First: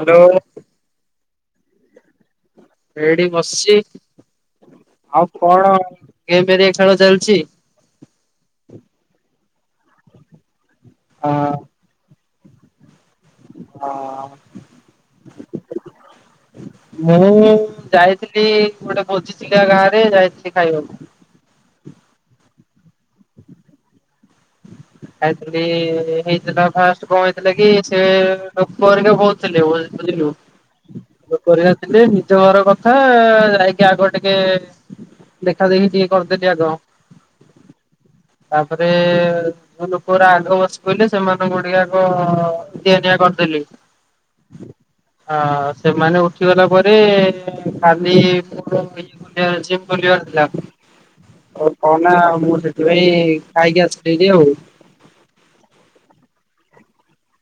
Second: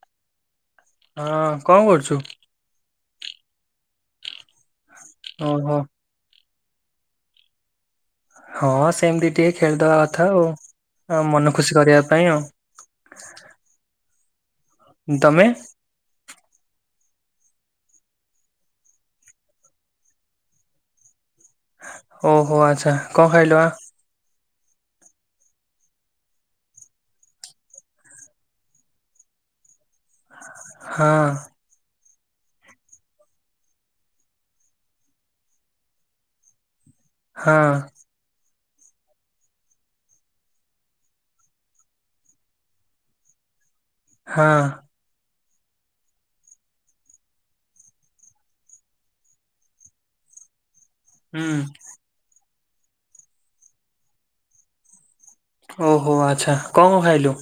Hello. ହଁ କଣ କରୁଛୁ? ଏଇଠି ବସିଛି ଆଉ କଣ ଓହୋ କେମେରିଆ ଖେଳ ଚାଲିଛି। ହଁ ସେମତି ଟିକେ ଖେଳିଦବା କଥା ଆଉ ମନ ଖୁସି କରିବା ପାଇଁ ଆଉ। ହଁ। ତମେ? ମୁଁ ଯାଇଥିଲି ଗୋଟେ ଭୋଜିଥିଲି ଗାଁରେ ଯାଇଥିଲି ଖାଇବାକୁ। ଓହୋ ଆଚ୍ଛା! କଣ ଖାଇଲ? ଖାଇଥିଲି ହେଇଥିଲା ଫାଷ୍ଟ କଣ ହେଇଥିଲା କି ସେ ଲୋକହେରିକ ବହୁତ ହଁ [inaudible] ନିଜ ଘର କଥା ଯାଇକି ଆଗ ଟିକେ ଦେଖା ଦେଖି ଟିକେ କରିଦେଲି ଆଗ। ହଁ। ତାପରେ। ଯୋଉ ଲୋକର ଆଗ ବସି କଲେ ସେମାନଙ୍କୁ ଟିକେ ଆଗ ଦିଆନିଆ କରିଦେଲି। ହଁ ହଁ ସେମାନେ ଉଠିଗଲା ପରେ ଖାଲି ଯିଏ ଖୋଲିବାର ଥିଲା। ହୁଁ ଆଉ କହନା ମୁଁ ସେଥିପାଇଁ ଖାଇକି ଆସଥିଲି ଆଉ ଓହୋ ଆଚ୍ଛା, କଣ କଣ ଖାଇଲୁ?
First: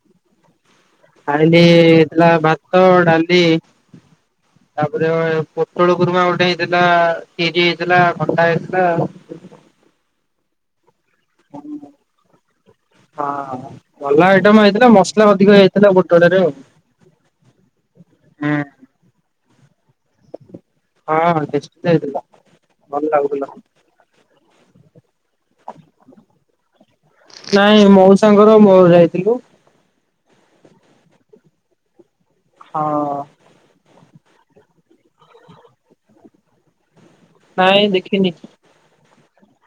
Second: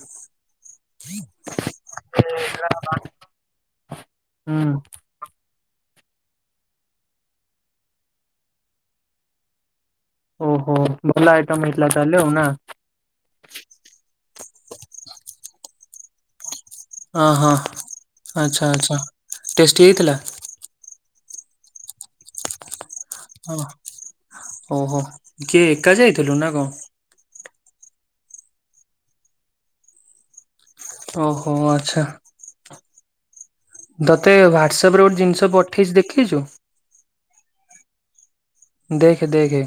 ଖାଇଲି ହେଇଥିଲା ଭାତ, ଡାଲି, ହୁଁ ଶା ଗ ପୋଟଳ ଗୁରୁମା ଗୋଟେ ହେଇଥିଲା, କିଜି ହେଇଥିଲା, କଟା ହେଇଥିଲା ଆଉ ଓହୋ ଭଲ ଆଇଟମ ହେଇଥିଲା ତାହାଲେ ନା ହଁ ଭଲ ଆଇଟମ ହେଇଥିଲା ମସଲା ଅଧିକ ହେଇଥିଲା ପୋଟଳ ରେ ଆଉ। ଅ ହଁ ଆଚ୍ଛା ଆଚ୍ଛା ଟେଷ୍ଟି ହେଇଥିଲା? ହଁ ଟେଷ୍ଟି ତ ହେଇଥିଲା, ଭଲ ଲାଗୁଥିଲା। ହଁ ଓହୋ କିଏ ଏକା ଯାଇଥିଲୁ ନା କଣ? ନାଇଁ ମଉସାଙ୍କର ମୋର ଯାଇଥିଲୁ। ଓହୋ ଆଚ୍ଛା ହଁ ତତେ ହ୍ୱାଟସପ ରେ ଗୋଟେ ଜିନିଷ ପଠେଇଛି ଦେଖିଛୁ? ନାଇଁ ଦେଖିନି। ଦେଖ ଦେଖେ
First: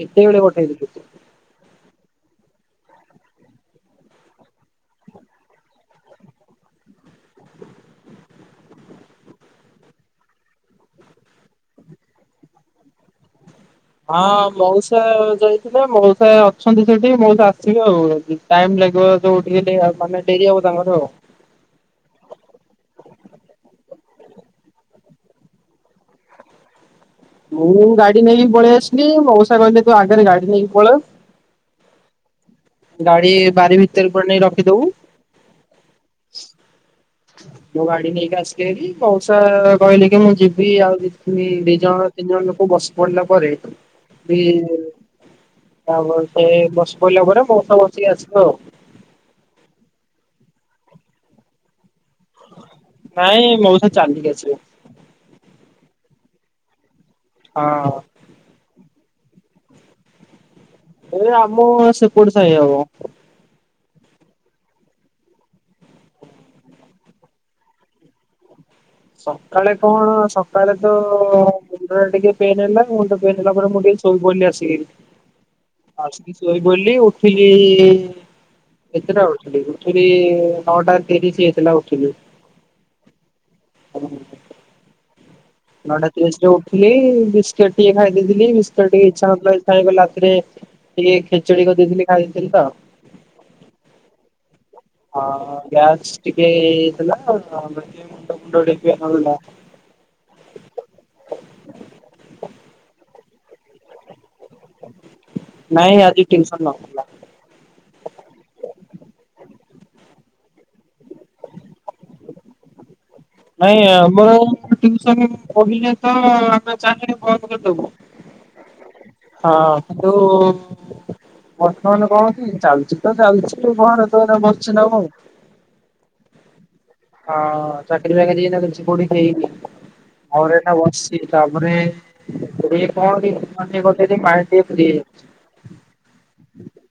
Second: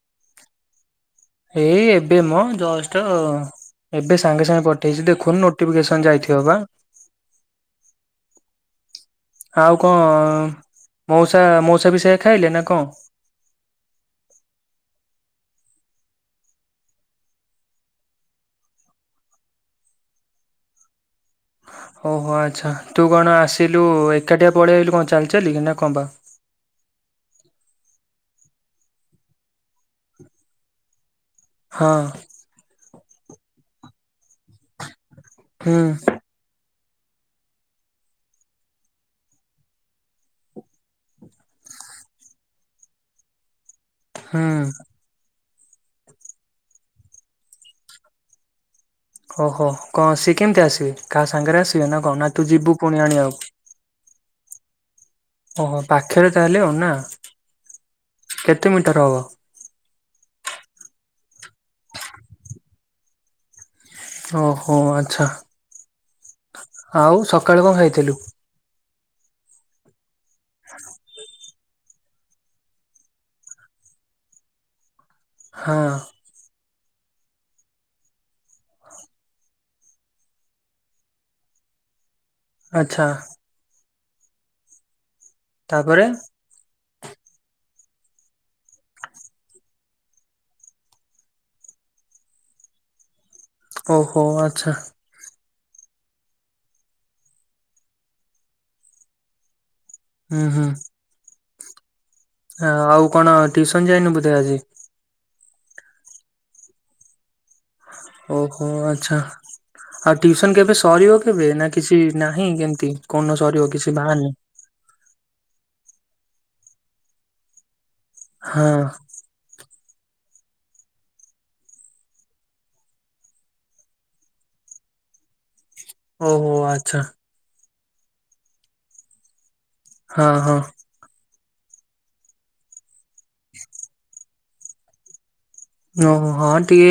କେତେବେଳେ ପଠେଇଥିଲୁ ତୁ? ଏଇ ଏବେ ମ ଜଷ୍ଟ ଏବେ ସାଙ୍ଗେ ସାଙ୍ଗେ ପଠେଇଛି ଦେଖୁନୁ ନୋଟିଫିକେସନ ଯାଇଥିବ ବା ଆଉ କଣ ମଉସା ମଉସା ବି ସେ ଖାଇଲେ ନା କଣ? ହଁ ମଉସା ଯାଇଥିଲେ ମଉସା ଅଛନ୍ତି ସେଠି ମଉସା ଆସିବେ ଆଉ ଟାଇମ ଲାଗିବ ଯୋଉ ଟିକେ ଟି ମାନେ ଡେରି ହବ ତାଙ୍କର ଆଉ ଓହୋ ଆଛା ତୁ କଣ ଆସିଲୁ ଏକାଠିଆ ପଳେଇ ଆଲୁ କଣ ଚାଲି ଚାଲି ନା କଣ ପା ମୁଁ ଗାଡି ନେଇକି ପଳେଇ ଆସିଲି, ମଉସା କହିଲେ ତୁ ଆଗରେ ଗାଡି ନେଇକି ପଳ ହଁ ଗାଡି ବାରି ଭିତରେ ପଟ ନେଇ ରଖିଦବୁ ହୁଁ ମୁଁ ଗାଡି ନେଇକି ଆସିକି ଭାରି ମଉସା କହିଲେ କି ମୁଁ ଯିବି ଆଉ ଦି ଜଣ ତିନି ଜଣ ଲୋକ ବସି ପଡିଲା ପରେ ହୁଁ ତାପରେ ସେ ବସି ପିଡିଲା ପରେ ମଉସା ବସିକି ଆସିବେ ଆଉ ଓହୋ କଣ ସେ କେମତି ଆସିବେ କାହା ସାଙ୍ଗରେ ଆସିବେ ନା କଣ ନା ତୁ ଯିବୁ ପୁଣି ଆଣିବାକୁ, ନାଇଁ ମଉସା ଚାଲିକି ଆସିବେ ଓହୋ ପାଖରେ ତାହେଲେ ନା? ହଁ କେତେ ମିଟର ହବ? ଏ ଆମ ସେପଟ ସାହି ହବ। ଓହୋ ଆଚ୍ଛା। ଆଉ ସକାଳେ କଣ ଖାଇଥିଲୁ? ସକାଳେ କଣ ସକାଳେ ତ ମୁଣ୍ଡରେ ଟିକେ ପେନ ହେଲା ମୁଣ୍ଡ ତ ପେନ୍ ହେଲା ପରେ ମୁଁ ଟିକେ ସୋଇପଡ଼ିଲି ଆସିକି। ହଁ ଆସିକି ଶୋଇପଡ଼ିଲି ଉଠିଲି କେତେଟବେଳେ ଉଠଥିଲୁ? ଉଠଥଲି ନଅଟା ତିରିଶ ହେଇଥିଲା ଉଠଥିଲି ଆଚ୍ଛା [inaudible] ତାପରେ ନଅଟା ତିରିଶ ରେ ଉଠିଲି ବିସ୍କେଟ ଟିକେ ଖାଇ ଦେଇଥିଲି। ବିସ୍କଟ୍ ଟିକେ ଇଚ୍ଛା [unintelligible] ରାତିରେ ଟିକେ ଖେଚଡି କରିଦେଇଥିଲି ଖାଇ ଦେଇଥିଲି ତ। ଓହୋ ଆଚ୍ଛା। ହଁ ଗ୍ୟାସ୍ ଟିକେ ହେଇ ଯାଇଥିଲା [unintelligible] ହୁଁ ହୁଁ। ଆଉ କଣ ଟିଉସନ ଯାଇନୁ ବୋଧେ ଆଜି? ନାଇଁ ଆଜି ଟିଉସନ [unintelligible] ଓହୋ ଆଚ୍ଛା ଆଉ ଟିଉସନ କେବେ ସରିବ କେବେ ନା କିଛି ନାହିଁ କେମିତି କୋଉ ଦିନ ସରିବ ନାଇଁ କିଛି ଆମର ବାହାରିନି। ଟିଉସନ କହିଲେ ତ ଆମେ ଚାହିଲେ ବନ୍ଦ କରିଦବୁ। ହଁ। ହଁ କିନ୍ତୁ ବର୍ତ୍ତମାନ କଣ କି ଚାଲିଛି ତ ଚାଲିଛି କଣ ଏ ତ ବସିଛି ନା କଣ। ଓହୋ ଆଚ୍ଛା। ହଁ ଚାକିରି ବାକିରି ଏଇନା ତ କିଛି କୋଉଠି ହେଇନି ହଁ ହଁ ଆଉ [unintelligible] ତାପରେ ଗେ କଣ କି ସେ ଗୋଟେ ମାଇଣ୍ଡ ଟିକେ ଫ୍ରୀ ହେଇଯାଉଛି। ଓହୋ ହଁ ଟିକେ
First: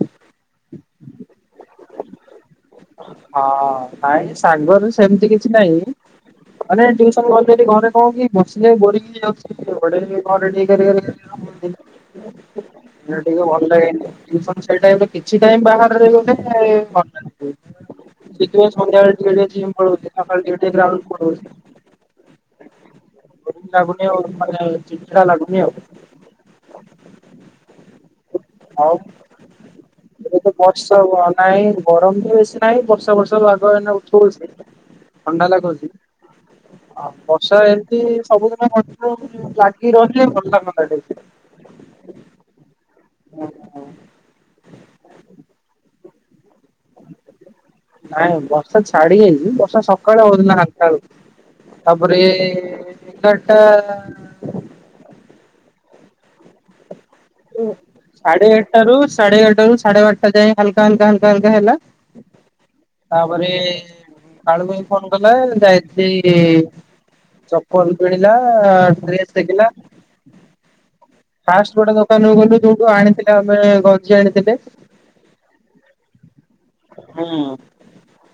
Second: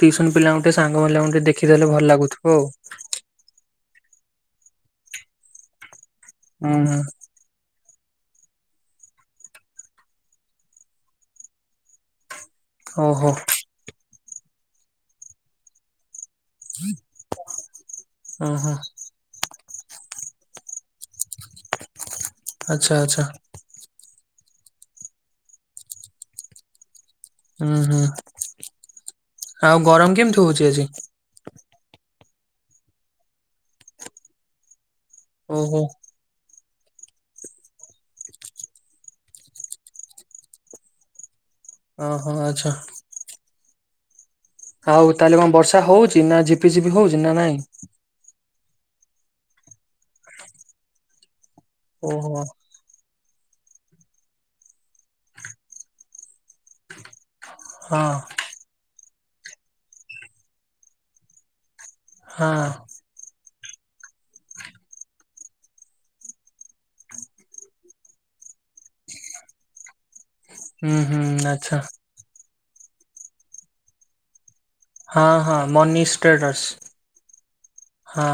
ଟିଉସନ ପିଲାଙ୍କୁ ଟିକେ ସାଙ୍ଗମାନଙ୍କୁ ଟିକେ ଦେଖିଦେଲେ ଭଲ ଲାଗୁଥିବ ଆଉ। ହଁ ନାଇଁ ସାଙ୍ଗରେ ସେମିତି କିଛି ନାହିଁ। ହୁଁ ମାନେ ହୁଁ ଟିକେ ସମୟ ଘରୁ ଯାଇକି ଘରେ କଣ କି ବସିଲେ ବୋରିଂ ହେଇଯାଉଛି ଏପଟେ ଘରେ ଟିକେ ଗେରେ ଗେରେ ସେଇଟା ଓହୋ ଟିକେ ଭଲ ଲାଗେନି। [unintelligible] କିଛି ଟାଇମ ବାହାରେ ବୁଲେ [inaudible] ସେଥିପାଇଁ ଓହୋ ସନ୍ଧ୍ୟାବେଳେ ଟିକେ ଟିକେ ଜିମ ପଳଉଛି। ସକାଳେ ଟିକେ ଟିକେ ଗ୍ରାଉଣ୍ଡ ପଳଉଛି। ଆଚ୍ଛା ଆଚ୍ଛା। ଲାଗୁନି ଆଉ ମାନେ ଚିଡ୍ ଚିଡା ଲାଗୁନି ଆଉ। ହୁଁ ହୁଁ। ଆଉ ଆଉ ଗରମ ଏବେ କେମିତି ତ ହଉଛି ଆଜି? ବର୍ଷା ହବ ନାଇଁ ଗରମ ବି ବେଶୀ ନାହିଁ ବର୍ଷା ବର୍ଷା ପାଗ ଏଇନା ଉଠଉଛି ଥଣ୍ଡା ଓହୋ ଲାଗୁଛି। ଆଉ ବର୍ଷା ଏମିତି ସବୁଦିନ କଣ୍ଟିନ୍ୟୁ ଲାଗି ରହିଲେ ଭଲ ଲାଗନ୍ତା ଟିକେ। ଓହୋ ଆଚ୍ଛା। ଓହୋ। ଆଉ ତାହେଲେ କଣ ବର୍ଷା ହଉଛିି ନା ଝିପି ଝିପି ହଉଛିି ନା ନାଇଁ? ନାଇଁ ବର୍ଷା ଛାଡି ଯାଇଛି ବର୍ଷା ସକାଳେ ହଉଥିନା ଆଠଟା ବେଳକୁ ତାପରେ ଓହୋ ଏଗାରଟା [unintelligible] ହଁ। ସାଢେ ଆଠଟାରୁ ସାଢେ ଏଗାରଟାରୁ ସାଢେ ବାରଟା ଯାଏ ହାଲକା ହାଲକା ହାଲକା ହାଲକା ହେଲା। ହଁ। ତାପରେ କାଳୁ ଭାଇ ଫୋନ କଲା ଯାଇଥିଲି ଚପଲ କିଣିଲା, ଡ୍ରେସ ଦେଖିଲା। ହୁଁ ହୁଁ ଫାଷ୍ଟ ଆଚ୍ଛା ଗୋଟେ ଦୋକାନକୁ ଗଲୁ ଯୋଉଠୁ ଆଣିଥିଲେ ଆମେ ଗଞ୍ଜି ଆଣିଥିଲେ। ହଁ ହଁ ମନିସ ହୁଁ ଟ୍ରେଡର୍ସ ହଁ।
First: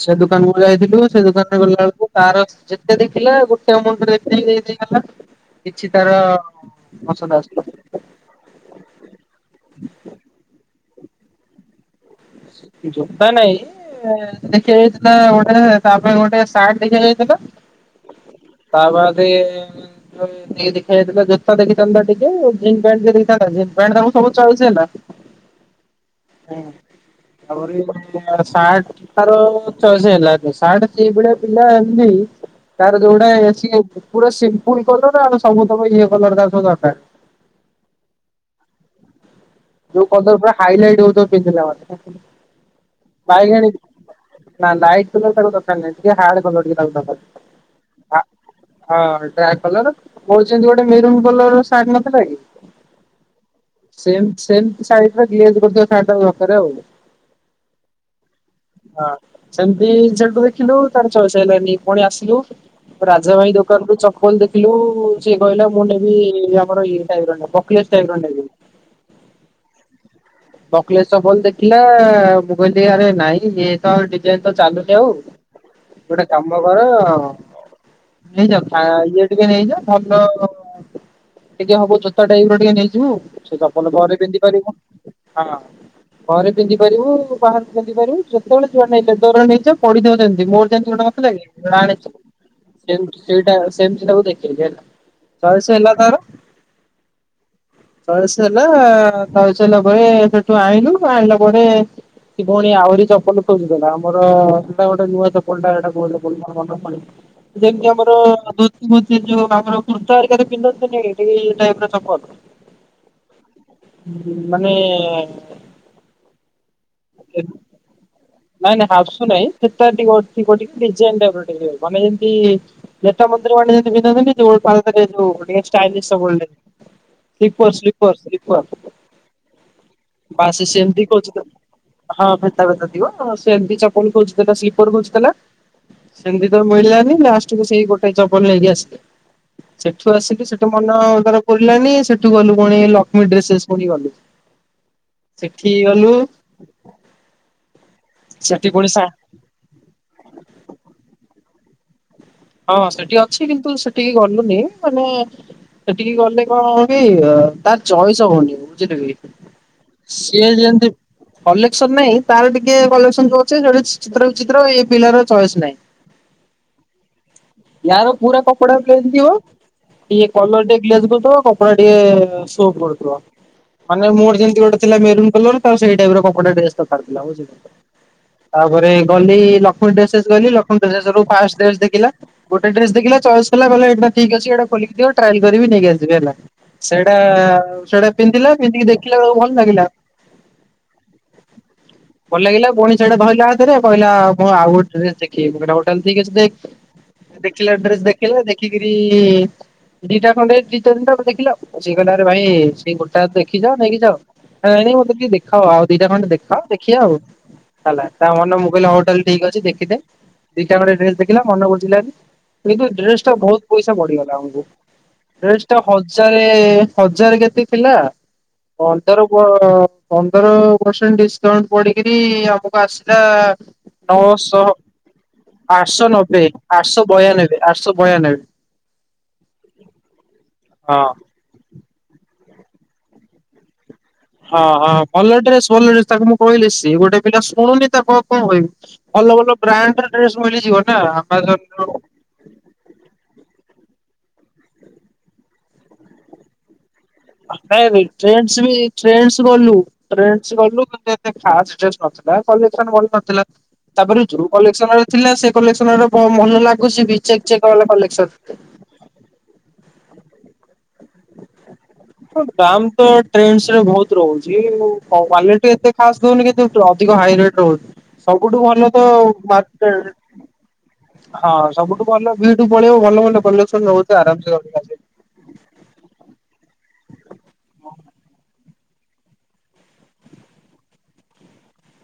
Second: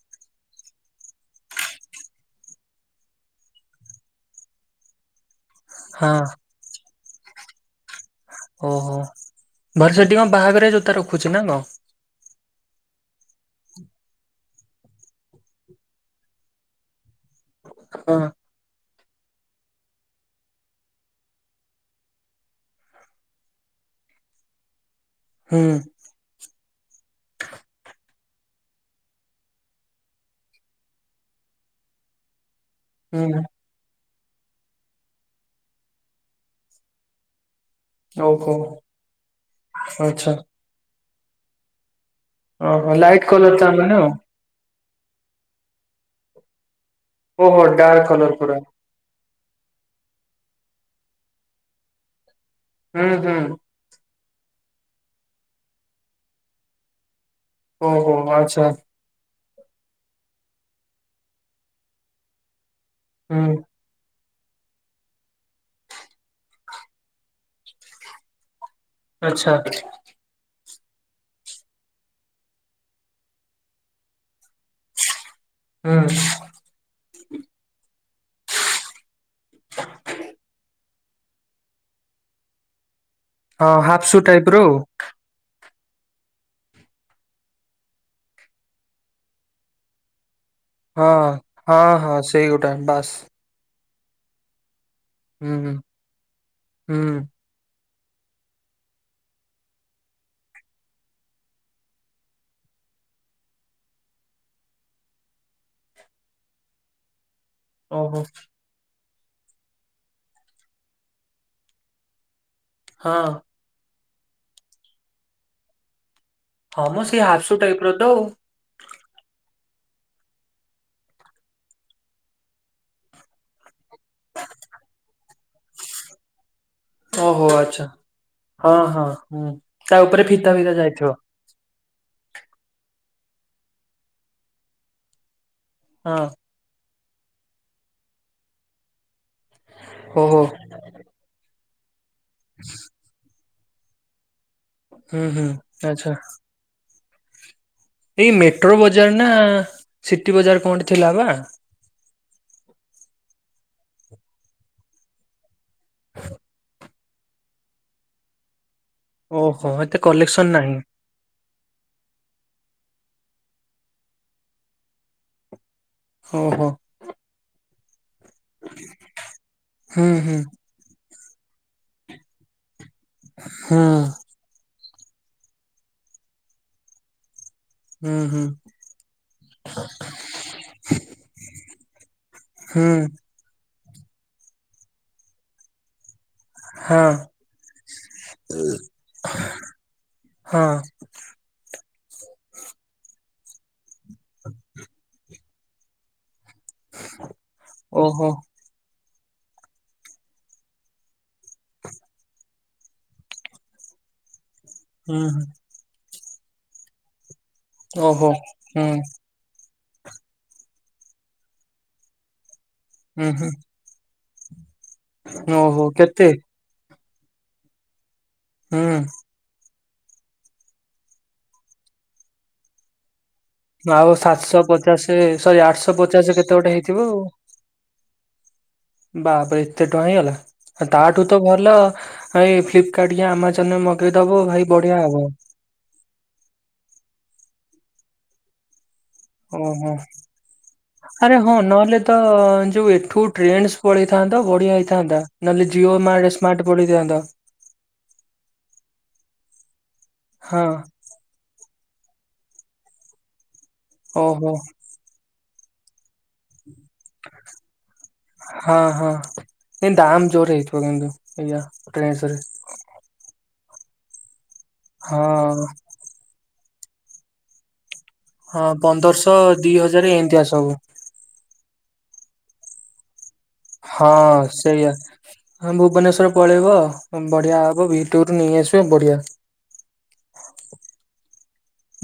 ସେ ଦୋକାନକୁ ଯାଇଥିଲୁ। ସେ ଦୋକାନରେ ଗଲାବେଳକୁ ତାର ଯେତେ ଦେଖିଲା ଗୋଟେ ମୁଣ୍ଡରେ [inaudible] ଦେଖି ହେଇ ଦେଇ ଗଲା। କିଛି ହଁ ତାର ପସନ୍ଦ ଆସିଲାନି। ଓହୋ। ବଟ [inaudible] ସେଠି କଣ ବାହାଘରିଆ ଜୋତା ର ଖୁଚି ନା କଣ? ଯୋତା ନାଇଁ ଦେଖିବାକୁ ଯାଇଥିଲା ଗୋଟେ ତାପାଇଁ ଗୋଟେ ସାର୍ଟ ଟାଏ କିଣା ଯାଇଥିଲା ହଁ ତା ବାଦେ ଦେଖା ଯାଇଥିଲା ଜୋତା ଦେଖିଥାନ୍ତା ଟିକେ ଜିନ୍ ପ୍ୟାଣ୍ଟ୍ ଟିକେ ଦେଖିଥାନ୍ତା ଜିନ୍ ପ୍ୟାଣ୍ଟ୍ ତାକୁ ସବୁ ଚଏସ୍ ହେଲା ହ [unintelligible] ହୁଁ। ହୁଁ। ତାର ଚ ଏସ୍ ହେଲାାନି ସାର୍ଟ ସେଇ ଭଳିଆ ପିଲା ଏମ୍ ତି ତାର ଯୋଉଟା ହୁଁ ସିଏ ପୁରା ସିମ୍ପୁଲ୍ କଲର୍ ଆଉ ସବୁ ତକ ଇଏ କଲର୍ ତାର ସବୁ ଦରକାର। ଓହୋ ଆଚ୍ଛା। ହାଇ ଲାଇଟ୍ ହଉଥିବ ପିନ୍ଧିଲା [inaudible] ଓହୋ ଲାଇଟ୍ କଲର୍ ବାଇଗଣୀ ତା ମାନେ ଆଉ। ନା ଲାଇଟ୍ କଲର୍ ତାକୁ ଦରକାର ନାଇଁ ଟିକେ ହାଡ କଲର୍ ଟିକେ ତାକୁ ଓହୋ ଡାର୍କ ଦରକାର ହା କଲର ପୁରା ହଁ ଡ୍ରା କଲର୍ ମୋର ଯେମ୍ ତି ଗୋଟେ ମେରୁନ୍ କଲର୍ ର ସାର୍ଟ ନଥିଲା କି ହୁଁ ହୁଁ। ସେମ୍ ସେମ୍ ତି ସାଇଡରେ ଗ୍ଲେଜ୍ କରୁଥିବା ସାଟ୍ ତାକୁ ଦରକାର ଆଉ। ଓହୋ ଆଚ୍ଛା। ହଁ ସେମ୍ ତି ସେଠୁ ଦେଖିଲୁ ତାର ଚଏସ୍ ହେଲାନି ପୁଣି ଆସ୍ ଲୁ ରାଜା ଭାଇ ହୁଁ ଦୋକାନକୁୁ ଚ ପଲ ଦେଖିଲୁ ସିଏ କହିଲା ମୁଁ ନେବି ଆମର ଇଏ ଟାଇପ୍ ର ନବ ବକ୍ ଲେସ୍ ଟାଇପ୍ ର ନେବି। ଆଚ୍ଛା। ବକ୍ ଲେସ୍ ଚପଲ ଦେଖିଲା ମୁଁ କହିଲି ଆରେ ନାଇଁ ଇଏ ତ ଆଉ ଡିଜାଇନ୍ ତ ଚାଲୁନି ଆଉ ହୁଁ ଗୋଟେ କାମ କର ନେଇଯା ପା ଇଏ ଟିକେ ନେଇଯା ଭଲ ଟିକେ ହବ ଜୋତା ଟାଇପ୍ ର ଟିକେ ନେଇଯିବୁ ସେ ହଁ ଚପଲ ହାଫ୍ ପରେ ସୁ ପିନ୍ଧି ଟାଇପ୍ ର ଆଉ। ପାରିବୁ। ଘରେ ପିନ୍ଧି ପାରିବୁ ବାହାରେ ପିନ୍ଧି ପାରିବୁ ଯେତବେଳେ ଯୁଆଡେ ନେଇଯା ଯୁଆଡେ ନେଇଯା ପଡ଼ିଥିବ ସେମ୍ ତି ମୋର ହଁ ଗଟେ ଲେ ହଁ ହଁ ଆଣିଥିଲୁ ସେଇ ଗୋଟା ବାସ୍। [inaudible] ସେଇଟା ସେମ୍ ତି ସେଇଟାକୁ ଦେଖେଇଲି ହୁଁ ହୁଁ ହେଲା ହୁଁ ଚଏସ୍ ହେଲା ତଏସ୍ ହେଲା ପରେ ସେଠୁ ଆଇଁଲୁ ଆଇଁଲା ପରେ ସେ ପୁଣି ଆହୁରି ଚପଲ ଖୋଜୁଥିଲା ମୋର ଥିଲା ଗୋଟେ ନୂଆ ଚପଲ ଟା ସେଟା [inaudible] ଯେମ୍ ତି ଆମର ଓହୋ [inaudible] ବୋଧେ ଯୋଉ ଆମର କୁର୍ତ୍ତା ଆରିକି ରେ ପିନ୍ଧନ୍ତି ନି ଟିକେ ଇଏ ଟାଇପ୍ ର ଚପଲ। ହଁ। ହୁଁ ମାନେ ହଁ ମ ସେଇ ହାଫସୁ ଟାଇପ୍ ର ତଉ। ନାଇଁ ନାଇଁ ହାପ୍ ସୁ ନାଇଁ ସେଟା ଥିବ ଟିକେ ଡିଜାଇନ୍ ଟାଇପ୍ ର ଟିକେ ମାନେ ଏମ୍ ତି ନେତା ମନ୍ତ୍ରୀ ମାନେ ଯେମ୍ ତି ପିନ୍ଧନ୍ତିନି ଯୋଉ [inaudible] ମନ୍ଦିରଣାଇବ ଯାଇଥିଲୁ ଟିକେ ଷ୍ଟାଇଲିସ୍ ସବୁବେଳେ। ଓହୋ ସ୍ଲିପର୍ ଆଚ୍ଛା ସ୍ଲିପର୍ ସ୍ଲିପର୍ ହଁ ହଁ ହୁଁ। ତା ଉପରେ ଫିତା ବାସ୍ ଫିତା ସେମ୍ ତି ଯାଇଥିବ କହୁଚି ତ। ହଁ ଫେତା ଫେତା ଥିବ ସେମ୍ ତି ଚପଲ ଖୋଜୁଥିଲା ସ୍ଲିପର୍ ଖୋଜୁଥିଲା ହଁ ସେମ୍ ତି ତ ମିଳିଲାନି ଲାଷ୍ଟ୍ କୁୁ ସେଇ ଗୋଟେ ଚପଲ ନେଇକି ଆସିଲା ସେଠୁ ଓହୋ ଆସିକି ସେଠୁ ମନ ତାର ପରିଲାନି, ସେଠୁ ଗଲୁ, ପୁଣି ଲକ୍ଷ୍ମୀ ଡ୍ରେସେସ୍ ପୁଣି ଗଲୁ। ହୁଁ ହୁଁ, ସେଠି ଗଲୁ ଆଚ୍ଛା ‌। ଏଇ ସେଠି ମେଟ୍ରୋ ପୁଣି ସା ବଜାର ନା ସିଟି ବଜାର, କଣଟେ ଥିଲା ବା? ହଁ, ସେଠି ଅଛି, କିନ୍ତୁ ସେଠିକି ଗଲୁନି। ମାନେ, ସେଠିକି ଗଲେ କଣ? [unintelligible] ତାର ଚଏସ ହଉନି, ବୁଝିଲେ କି? ଓହୋ, ଏତେ ସିଏ କଲେକ୍ସନ ନାହିଁ। ଯେମିତି କଲେକ୍ସନ ନାହିଁ। ତାର ଟିକେ କଲେକ୍ସନ ଯୋଉ ଅଛି, ସେଟି ଚିତ୍ର ବିଚିତ୍ର। ଏ ପିଲାର ଚଏସ୍ ନାହିଁ। ହଉ, ହୋ। ୟାର ପୁରା କପଡାର ପ୍ଲେନ ଥିବ, ହୁଁ ଟିକେ ହୁଁ କଲର ଟେ ଗ୍ଲେଜ କରୁଥିବ। ହୁଁ [unintelligible] ଥିଲା ମେରୁନ୍ କଲର ସେଇ ଟାଇପ୍ ର। କପଡ଼ାର ଡ୍ରେସ ଦରକାର ଥିଲା, ବୁଝିଲ ତାପରେ? ହୁଁ ହୁଁ। ଗଲି ଲକ୍ଷ୍ମୀ ଡ୍ରେସେସ୍ ଗଲି। ଲକ୍ଷ୍ମି ଡ୍ରେସ ରୁ ଫାଷ୍ଟ ଡ୍ରେସ ଦେଖିଲା। ଗୋଟେ ହୁଁ ଡ୍ରେସ ଦେଖିଲ ଚଏସ୍ ହେଲା, ଗଲେ ଏଇଟା ଠିକ୍ ଅଛି। ଏଟା ଖୋଲିକି ଦିଅ, ଟ୍ରାଏଲ କରି ନେଇକି ଆସେ ହେଲା। ହଁ ସେଇଟା ସେଇଟା ପିନ୍ଧିଲା ପିନ୍ଧିକି ଦେଖିଲା ବେଳକୁ ଭଲ ଲାଗିଲା। ହଁ ଭଲ ଲାଗିଲା। ପୁଣି ସେଆଟା ଧଇଲା ହାତରେ କହିଲା, ମୁଁ ଆଉ ଗୋଟେ ଡ୍ରେସ୍ ଚେକ୍ [unintelligible] କହିଲା, ଟୋଟାଲି ଠିକ୍ ଅଛି, ଦେଖ୍। ଦେଖିଲା ଡ୍ରେସ୍ ଓହୋ ଦେଖିଲା, ଦେଖିକିରି ଦିଟା ଖଣ୍ଡେ ଦି ତିନି ଟା ଦେଖିଲା। ସେଇ କହିଲା, ଆରେ ଭାଇ, ସେଇ ଗୋଟା ଦେଖିଛ, ନେଇକି ଯାଅ। ନାଇଁ, ମୋତେ ହୁଁ ଟିକେ ହୁଁ ଦେଖ, ଆଉ ଦିଟା ଖଣ୍ଡେ ଦେଖାଅ, ଦେଖିବା। ଆଉ ହେଲା, ତା ଓହୋ ମନେ ତା ମୁଁ ହୁଁ। ଟୋଟାଲ୍ ଠିକ୍ ଅଛି, ଦେଖିେଦେ। ଦିଟା ଖଣ୍ଡେ ଡ୍ରେସ୍ ଦେଖିଲା, ମନ ବୁଝିଲାନି। କିନ୍ତୁ ଡ୍ରେସ୍ ହୁଁ ଟା ହୁଁ ବହୁତ ପଇସା ବଢିଗଲା ଆମକୁ। ଡ୍ରେସ୍ ଟା ଓହୋ କେତେ? ହଜାରେ ହଜାର କେତେ ଥିଲା, ହୁଁ ପନ୍ଦର କୁହ, ପନ୍ଦର ପରସେଣ୍ଟ ଡିସକାଉଣ୍ଟ ପଡିକରି ଆମକୁ ଆସିଲା ଆଉ ସାତଶହ ନଅଶହ ପଚାଶେ ସରି ଆଠଶହ ପଚାଶେ କେତେ ଗୋଟେ ହେଇ ଆଠଶହ ବୟାନବେ ଆଠଶହ ବୟାନବେ। ବାପରେ! ଏତେ ଟଙ୍କା ହେଇଗଲା, ହଁ। ତାଠୁ ତ ଭଲ ଏଇ ଫ୍ଲିପକାର୍ଟ ଆମାଜନରେ ମଗ ହଁ, ହଁ, ଭଲ ଡ୍ରେସ୍ ଭଲ ଡ୍ରେସ୍ ତାକୁ ମୁଁ କହିଲି। ସିଏ ଗୋଟେ ପିଲା, ଶୁଣୁନି। ତାକୁ ଆଉ କଣ କହିବି? ଭଲ ଭଲ ଓହୋ। ବ୍ରାଣ୍ଡ୍ ଡ୍ରେସ ମିଳିଯିବ ନା ଆରେ ହଁ ଆମାଜନ୍ ର? ନହେଲେ ତ ଯୋଉ ଏଠୁ ଟ୍ରେଣ୍ଡସ୍ ପଳେଇଥାନ୍ତ, ବଢିଆ ହେଇଥାନ୍ତା। ନହେଲେ ଜିଓମାର୍ଟ ସ୍ ମାର୍ଟ ପଳେଇଥାନ୍ତ। ନାଇଁ ଭାଇ, ଟ୍ରେଣ୍ଡସ୍ ବି ଟ୍ରେଣ୍ଡସ୍ ଗଲୁ ଟ୍ରେଣ୍ଡସ୍ ହଁ ଗଲୁ [inaudible] ଏତେ ଖାସ୍ ଡ୍ରେସ୍ ନଥିଲା। କଲେକ୍ସନ୍ ଭଲ ନଥିଲା। ତାପରେ ଯୋଉ ଓହୋ କଲେସନରେ ଥିଲା ସେ କଲେକ୍ସନ ରା ଭଲ ଲାଗୁଛି ବି। ଚେକ୍ ଚେକ୍ ବାଲା କଲେକ୍ସନ ହଁ, ହଁ, କିନ୍ତୁ ଦାମ ଜୋର ହେଇଥିବ କିନ୍ତୁ ଏୟା ଟ୍ରେଣ୍ଡସ୍ ରେ। ଦାମ ତ ଟ୍ରେଣ୍ଡସ୍ ରେ ବହୁତ ରହୁଛି, ହଁ। କ୍ୱଵାଲିଟି ଏତେ ଖାସ୍ ଦଉନି କିନ୍ତୁ ଅଧିକ ହାଇ ରେଟ୍ ରହୁଛି। ସବୁଠୁ ହଁ ଭଲ ତ ଆଉ ପନ୍ଦରଶହ ଦି ହଜାର ମାର୍କେଟ। ଏମିତିଆ ସବୁ ହଁ, ସବୁଠୁ ଭଲ ଭିଟୁ ପଳେଇବ, ଭଲ ଭଲ କଲେକ୍ସନ ହଁ ରହୁଚି, ସେଇଆ। ଆରାମସେ [unintelligible] ହଁ, ଭୁବନେଶ୍ଵର ପଳେଇବ, ବଢିଆ ହବ ଭି ଟୁରୁ ନେଇ ଆସିବା, ବଢିଆ।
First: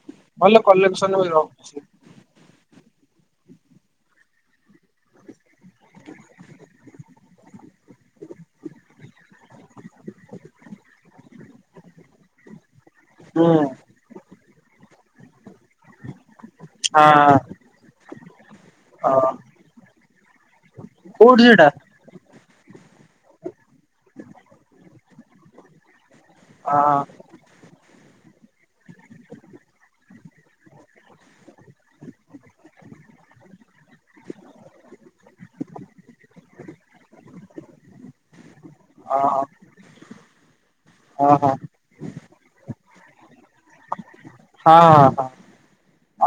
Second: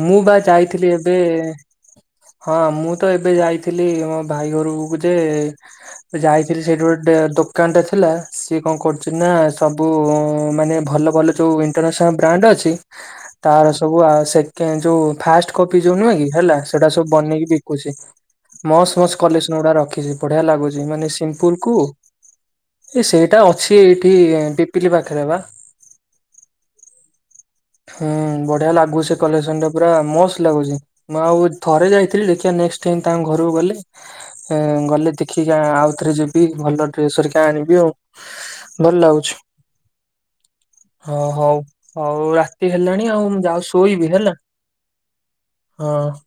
ମୁଁ ବା ଭଲ ଯାଇଥିଲି କଲେକ୍ସନ ବି ଏବେ-ଏ। ରହୁଛି ହଁ, ମୁଁ ତ ଏବେ ଯାଇଥିଲି, ମୋ ଭାଇ ଘରକୁକୁ ଯେ- ସେ ଯାଇଥିଲି ସେଇଠି ଗୋଟେ ଦୋକାନ ଟା ଥିଲା, ସିଏ କଣ କରୁଛି ନା ସବୁ ମାନେ ଭଲ ଭଲ ଯୋଉ ଇଣ୍ଟରନ୍ୟାସନାଲ୍ ବ୍ରାଣ୍ଡ ଅଛି। ହୁଁ ତାର ସବୁ ଆଉ ସେକେ ଯୋଉ ଫାଷ୍ଟ କପି ଯୋଉ ନୁହେଁ କି, ହେଲା ସେଟା ସବୁ ହଁ ବନେଇକି ବିକ୍ କୁଛି। ମସ୍ ମସ୍ ହଁ କଲେକ୍ସନ ଗୁଡା ରଖିଛି, ବଢିଆ ଲାଗୁଛି ମାନେ କୋଉଠି ସିମ୍ପୁଲ ସେଟା କୁ ଏ ସେଇଟା ଅଛି, ଏଇଠି ପିପିଲି ପାଖରେ ବା। ଆ। ହୁଁ, ବଢିଆ ଲାଗୁଚି, କଲେକ୍ସନ ଟା ପୁରା ମସ୍ତ ଲାଗୁଚି। ମୁଁ, ଆଉ ଥରେ ଯାଇଥିଲି, ଦେଖିବା ନେକ୍ସଟ୍ ଟାଇ ତାଙ୍କ ଘରକୁ ଗଲେ। ଗଲେ ଦେଖିକି, ଆଉଥରେ ଯିବି। ଭଲ ଡ୍ରେସେ ହେରିକା ଆଣିବି ଆଉ। ଭଲ ଲାଗୁଛି। ହଁ ହଁ, ହଉ ହଉ ରାତ୍ ରାତି ହେଲାଣି ଆଉ, ମୁଁ ଯାଉଚି ଶୋଇବି, ହେଲା ହଁ ହଁ ହଁ।